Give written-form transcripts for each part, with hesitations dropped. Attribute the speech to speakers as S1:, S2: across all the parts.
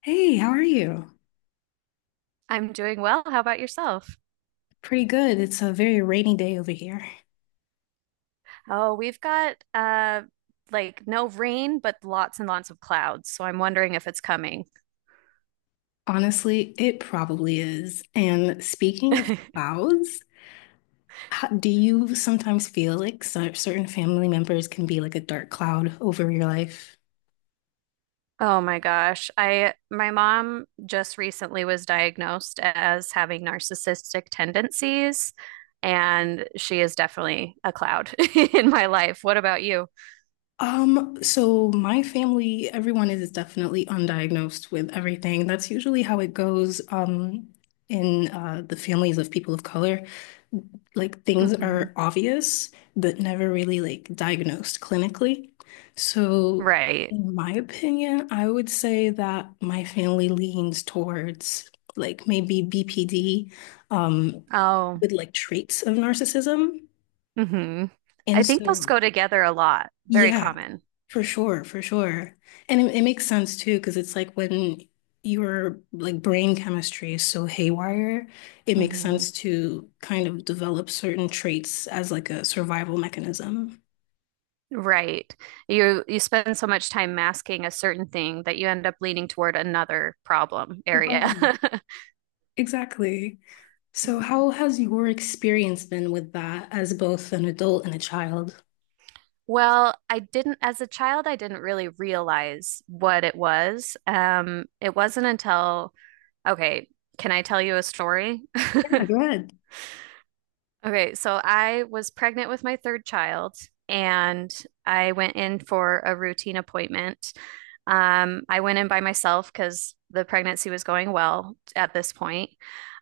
S1: Hey, how are you?
S2: I'm doing well. How about yourself?
S1: Pretty good. It's a very rainy day over here.
S2: Oh, we've got like no rain, but lots and lots of clouds. So I'm wondering if it's coming.
S1: Honestly, it probably is. And speaking of clouds, do you sometimes feel like certain family members can be like a dark cloud over your life?
S2: Oh my gosh. I my mom just recently was diagnosed as having narcissistic tendencies, and she is definitely a cloud in my life. What about you?
S1: So my family, everyone is definitely undiagnosed with everything. That's usually how it goes, in the families of people of color. Like things
S2: hmm
S1: are obvious but never really like diagnosed clinically. So,
S2: Right.
S1: in my opinion, I would say that my family leans towards like maybe BPD um
S2: Oh.
S1: with like traits of narcissism.
S2: hmm I
S1: And
S2: think those
S1: so,
S2: go together a lot. Very
S1: yeah,
S2: common.
S1: for sure, for sure. And it makes sense too, because it's like when your like brain chemistry is so haywire, it makes
S2: Mhm.
S1: sense to kind of develop certain traits as like a survival mechanism.
S2: Right. You spend so much time masking a certain thing that you end up leaning toward another problem area.
S1: Right. Exactly. So
S2: Yeah.
S1: how has your experience been with that as both an adult and a child?
S2: Well, I didn't, as a child, I didn't really realize what it was. It wasn't until, okay, can I tell you a story?
S1: Yeah, good.
S2: Okay, so I was pregnant with my third child and I went in for a routine appointment. I went in by myself because the pregnancy was going well at this point.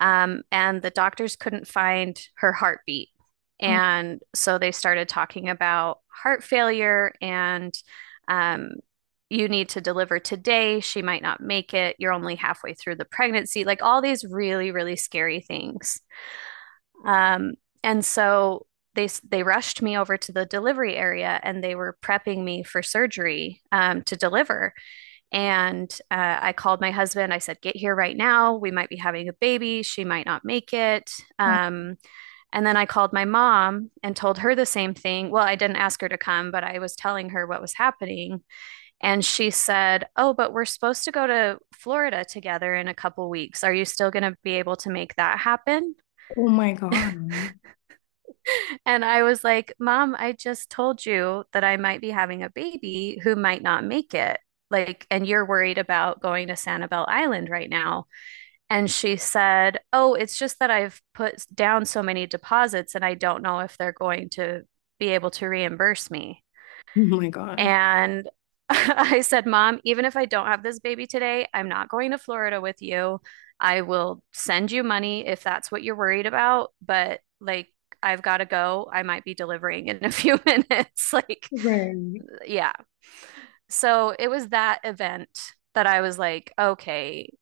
S2: And the doctors couldn't find her heartbeat.
S1: Oh,
S2: And so they started talking about heart failure and um, you need to deliver today. She might not make it. You're only halfway through the pregnancy. Like all these really, really scary things. Um, and so they rushed me over to the delivery area and they were prepping me for surgery to deliver. And I called my husband. I said, "Get here right now. We might be having a baby. She might not make it."
S1: wow.
S2: Um, and then I called my mom and told her the same thing. Well, I didn't ask her to come, but I was telling her what was happening. And she said, "Oh, but we're supposed to go to Florida together in a couple weeks. Are you still going to be able to make that happen?"
S1: Oh my God.
S2: And I was like, Mom, I just told you that I might be having a baby who might not make it. Like, and you're worried about going to Sanibel Island right now. And she said, Oh, it's just that I've put down so many deposits and I don't know if they're going to be able to reimburse me.
S1: Oh my God.
S2: And I said, Mom, even if I don't have this baby today, I'm not going to Florida with you. I will send you money if that's what you're worried about, but like, I've got to go. I might be delivering in a few minutes. Like,
S1: Right.
S2: yeah. So it was that event that I was like, okay,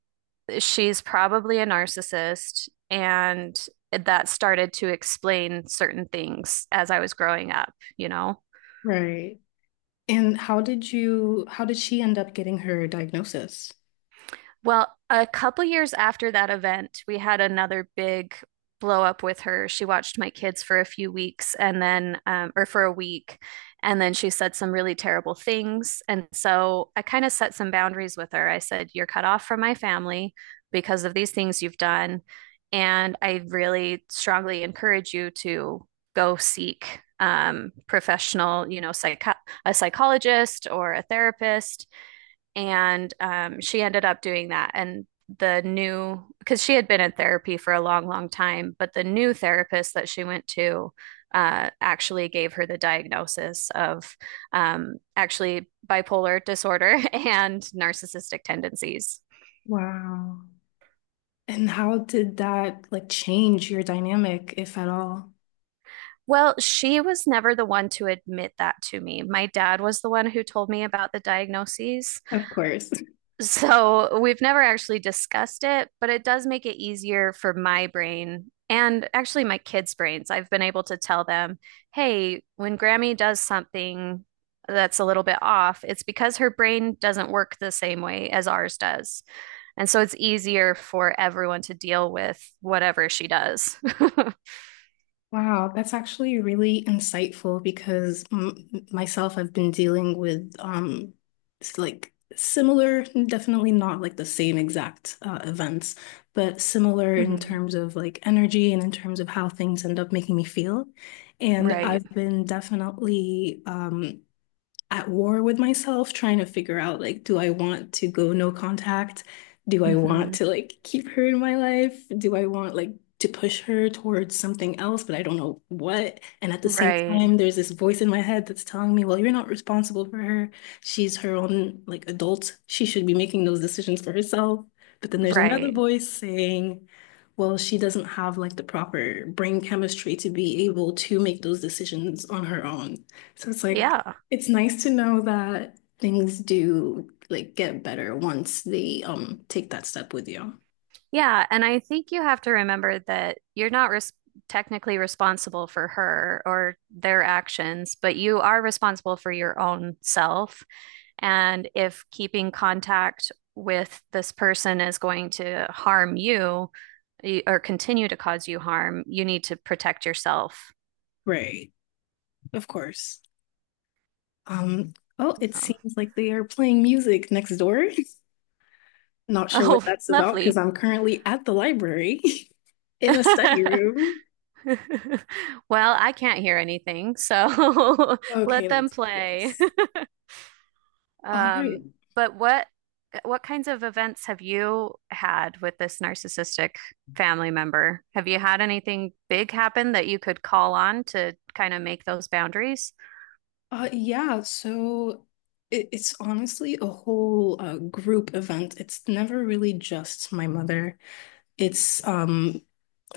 S2: she's probably a narcissist. And that started to explain certain things as I was growing up, you know?
S1: Right. And how did she end up getting her diagnosis?
S2: Well, a couple years after that event, we had another big blow up with her. She watched my kids for a few weeks and then, or for a week, and then she said some really terrible things. And so I kind of set some boundaries with her. I said, You're cut off from my family because of these things you've done. And I really strongly encourage you to go seek professional, you know, a psychologist or a therapist and she ended up doing that. And because she had been in therapy for a long, long time, but the new therapist that she went to actually gave her the diagnosis of actually bipolar disorder and narcissistic tendencies.
S1: Wow. And how did that like change your dynamic, if at all?
S2: Well, she was never the one to admit that to me. My dad was the one who told me about the diagnoses.
S1: Of course.
S2: So we've never actually discussed it, but it does make it easier for my brain and actually my kids' brains. I've been able to tell them, hey, when Grammy does something that's a little bit off, it's because her brain doesn't work the same way as ours does. And so it's easier for everyone to deal with whatever she does.
S1: Wow, that's actually really insightful because m myself, I've been dealing with like similar, definitely not like the same exact events, but similar in
S2: Mhm.
S1: terms of like energy and in terms of how things end up making me feel. And
S2: Right.
S1: I've been definitely at war with myself trying to figure out like, do I want to go no contact? Do I want to
S2: hmm
S1: like keep her in my life? Do I want like to push her towards something else, but I don't know what. And at the same
S2: Right.
S1: time, there's this voice in my head that's telling me, well, you're not responsible for her. She's her own like adult. She should be making those decisions for herself. But then there's another
S2: Right.
S1: voice saying, well, she doesn't have like the proper brain chemistry to be able to make those decisions on her own. So it's like
S2: Yeah.
S1: it's nice to know that things do like get better once they take that step with you.
S2: Yeah, and I think you have to remember that you're not res technically responsible for her or their actions, but you are responsible for your own self. And if keeping contact with this person is going to harm you or continue to cause you harm, you need to protect yourself.
S1: Right, of course. Um, oh, it
S2: Um,
S1: seems like they are playing music next door. Not sure what
S2: Oh,
S1: that's about because
S2: lovely.
S1: I'm currently at the library in a study room.
S2: Well, I can't hear anything, so
S1: Okay,
S2: let them
S1: that's
S2: play.
S1: fabulous. All right.
S2: Um, but what kinds of events have you had with this narcissistic family member? Have you had anything big happen that you could call on to kind of make those boundaries?
S1: Yeah, so it's honestly a whole group event. It's never really just my mother. It's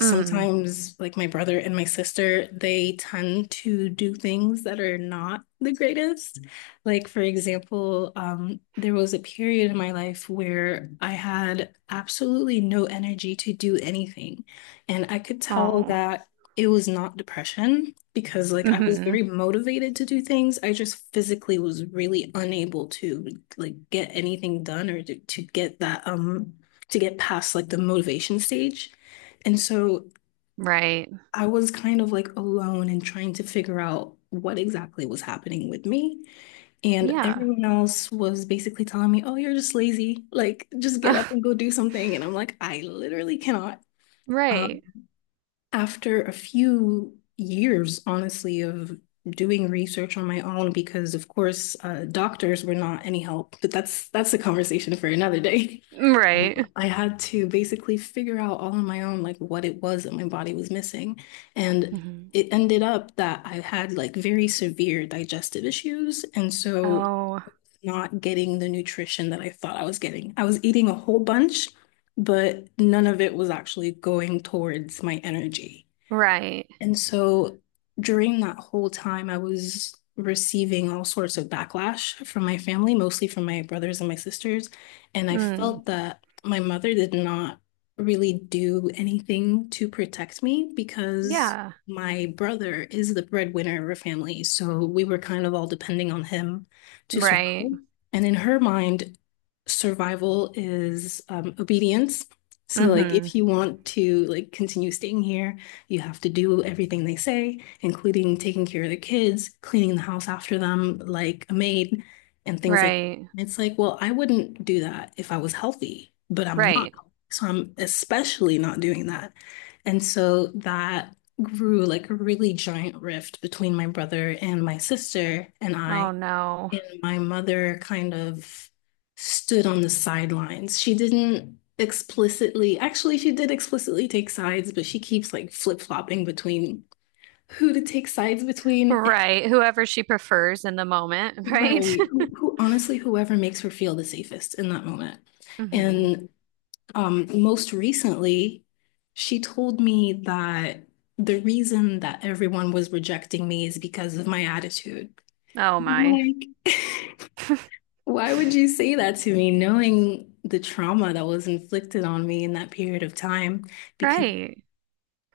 S2: Mm.
S1: like my brother and my sister, they tend to do things that are not the greatest. Like for example, there was a period in my life where I had absolutely no energy to do anything, and I could tell
S2: Oh.
S1: that it was not depression because like I was
S2: hmm
S1: very motivated to do things. I just physically was really unable to like get anything done, or to get that to get past like the motivation stage. And so
S2: Right.
S1: I was kind of like alone and trying to figure out what exactly was happening with me. And
S2: Yeah.
S1: everyone else was basically telling me, oh, you're just lazy. Like, just get up and go do something. And I'm like, I literally cannot. Um,
S2: Right.
S1: After a few years, honestly, of doing research on my own, because of course, doctors were not any help, but that's a conversation for another day.
S2: Right.
S1: I had to basically figure out all on my own, like what it was that my body was missing. And
S2: hmm
S1: it ended up that I had like very severe digestive issues. And so,
S2: Oh,
S1: not getting the nutrition that I thought I was getting. I was eating a whole bunch, but none of it was actually going towards my energy.
S2: right.
S1: And so during that whole time, I was receiving all sorts of backlash from my family, mostly from my brothers and my sisters. And I
S2: Mm.
S1: felt that my mother did not really do anything to protect me, because
S2: Yeah.
S1: my brother is the breadwinner of our family. So we were kind of all depending on him to survive.
S2: Right.
S1: And in her mind, survival is obedience. So like
S2: hmm
S1: if you want to like continue staying here, you have to do everything they say, including taking care of the kids, cleaning the house after them like a maid, and things like
S2: Right.
S1: that. It's like, well, I wouldn't do that if I was healthy, but I'm not.
S2: Right.
S1: So I'm especially not doing that. And so that grew like a really giant rift between my brother and my sister and I,
S2: Oh no.
S1: and my mother kind of stood on the sidelines. She didn't explicitly, actually, she did explicitly take sides, but she keeps like flip-flopping between who to take sides between. And—
S2: Right. Whoever she prefers in the moment, right?
S1: Right. Who honestly, whoever makes her feel the safest in that moment.
S2: hmm
S1: And most recently, she told me that the reason that everyone was rejecting me is because of my attitude.
S2: Oh
S1: And I'm
S2: my.
S1: like, why would you say that to me, knowing the trauma that was inflicted on me in that period of time? Because
S2: Right.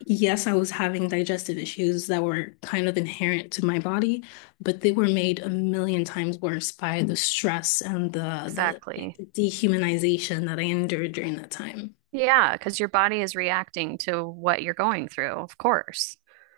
S1: yes, I was having digestive issues that were kind of inherent to my body, but they were made a million times worse by the stress and like,
S2: Exactly.
S1: the dehumanization that I endured during that time.
S2: Yeah, because your body is reacting to what you're going through, of course.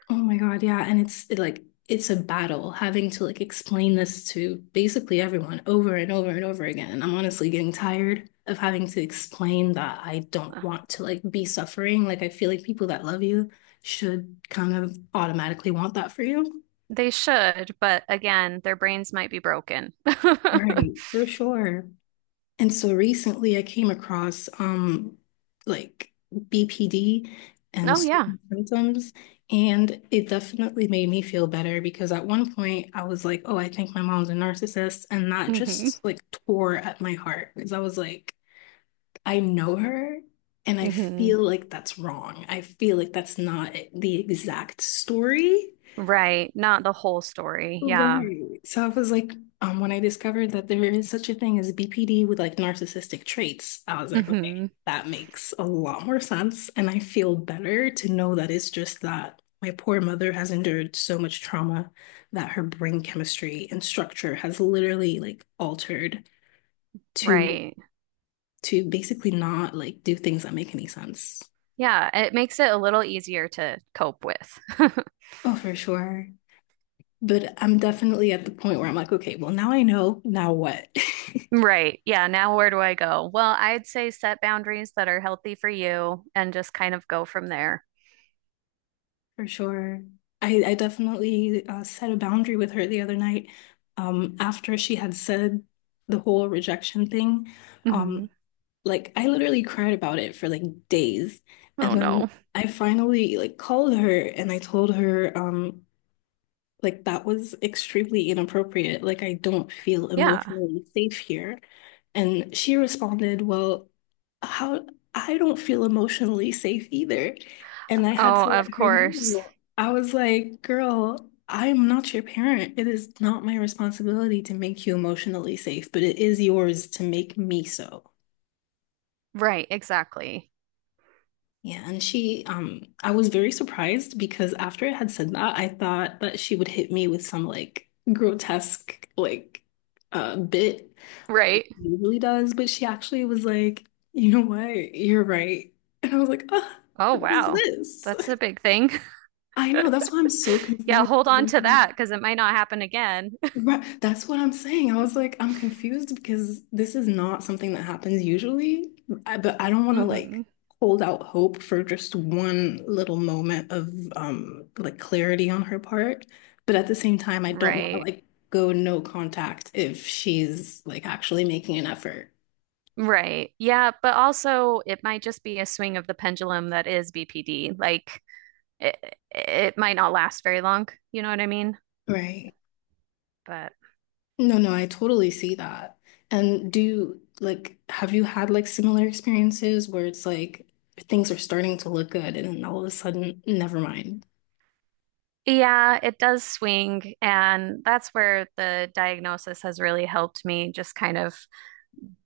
S1: Oh my God, yeah. And like it's a battle having to like explain this to basically everyone over and over and over again. And I'm honestly getting tired of having to explain that I don't
S2: Uh,
S1: want to like be suffering. Like I feel like people that love you should kind of automatically want that for you.
S2: They should, but again, their brains might be broken.
S1: Right, for sure. And so recently I came across like BPD and
S2: Oh yeah.
S1: certain symptoms, and it definitely made me feel better because at one point I was like, oh, I think my mom's a narcissist, and that
S2: hmm
S1: just like tore at my heart because I was like, I know her and I
S2: hmm
S1: feel like that's wrong. I feel like that's not the exact story.
S2: Right. Not the whole story. Yeah.
S1: Right. So I was like, when I discovered that there is such a thing as BPD with like narcissistic traits, I was like, okay,
S2: hmm
S1: that makes a lot more sense. And I feel better to know that it's just that my poor mother has endured so much trauma that her brain chemistry and structure has literally like altered to
S2: Right.
S1: to basically not like do things that make any sense.
S2: Yeah, it makes it a little easier to cope with.
S1: Oh, for sure. But I'm definitely at the point where I'm like, okay, well, now I know, now what?
S2: Right. Yeah. Now, where do I go? Well, I'd say set boundaries that are healthy for you and just kind of go from there.
S1: For sure. I definitely set a boundary with her the other night after she had said the whole rejection thing.
S2: hmm
S1: Um, like I literally cried about it for like days. And
S2: Oh,
S1: then
S2: no.
S1: I finally like called her and I told her, like that was extremely inappropriate. Like I don't feel
S2: Yeah.
S1: emotionally safe here. And she responded, well, how I don't feel emotionally safe either. And I had
S2: Oh,
S1: to let
S2: of
S1: her
S2: course.
S1: know. I was like, girl, I'm not your parent. It is not my responsibility to make you emotionally safe, but it is yours to make me so.
S2: Right. Exactly.
S1: Yeah, and I was very surprised because after I had said that, I thought that she would hit me with some like grotesque like bit like
S2: Right.
S1: she usually does, but she actually was like, you know what, you're right. And I was like, ah,
S2: Oh,
S1: what is
S2: wow.
S1: this?
S2: That's a big thing.
S1: I know, that's why I'm so
S2: Yeah.
S1: confused.
S2: Hold
S1: 'Cause
S2: on
S1: I'm
S2: to
S1: like,
S2: that because it might not happen again.
S1: right. That's what I'm saying. I was like, I'm confused because this is not something that happens usually. I, but I don't want to
S2: hmm
S1: like hold out hope for just one little moment of like clarity on her part. But at the same time, I don't want to
S2: Right.
S1: like go no contact if she's like actually making an effort.
S2: Right. Yeah. But also, it might just be a swing of the pendulum that is BPD. Like, it might not last very long. You know what I mean?
S1: Right.
S2: But.
S1: No, no, I totally see that. And do you like, have you had like similar experiences where it's like things are starting to look good and then all of a sudden, never mind.
S2: Yeah, it does swing. And that's where the diagnosis has really helped me just kind of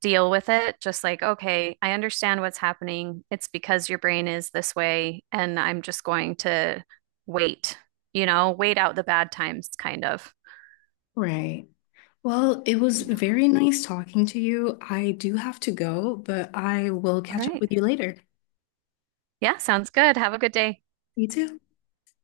S2: deal with it. Just like, okay, I understand what's happening. It's because your brain is this way. And I'm just going to wait, you know, wait out the bad times, kind of.
S1: Right. Well, it was
S2: Yeah.
S1: very nice talking to you. I do have to go, but I will
S2: All
S1: catch up
S2: right.
S1: with you later.
S2: Yeah, sounds good. Have a good day.
S1: You too.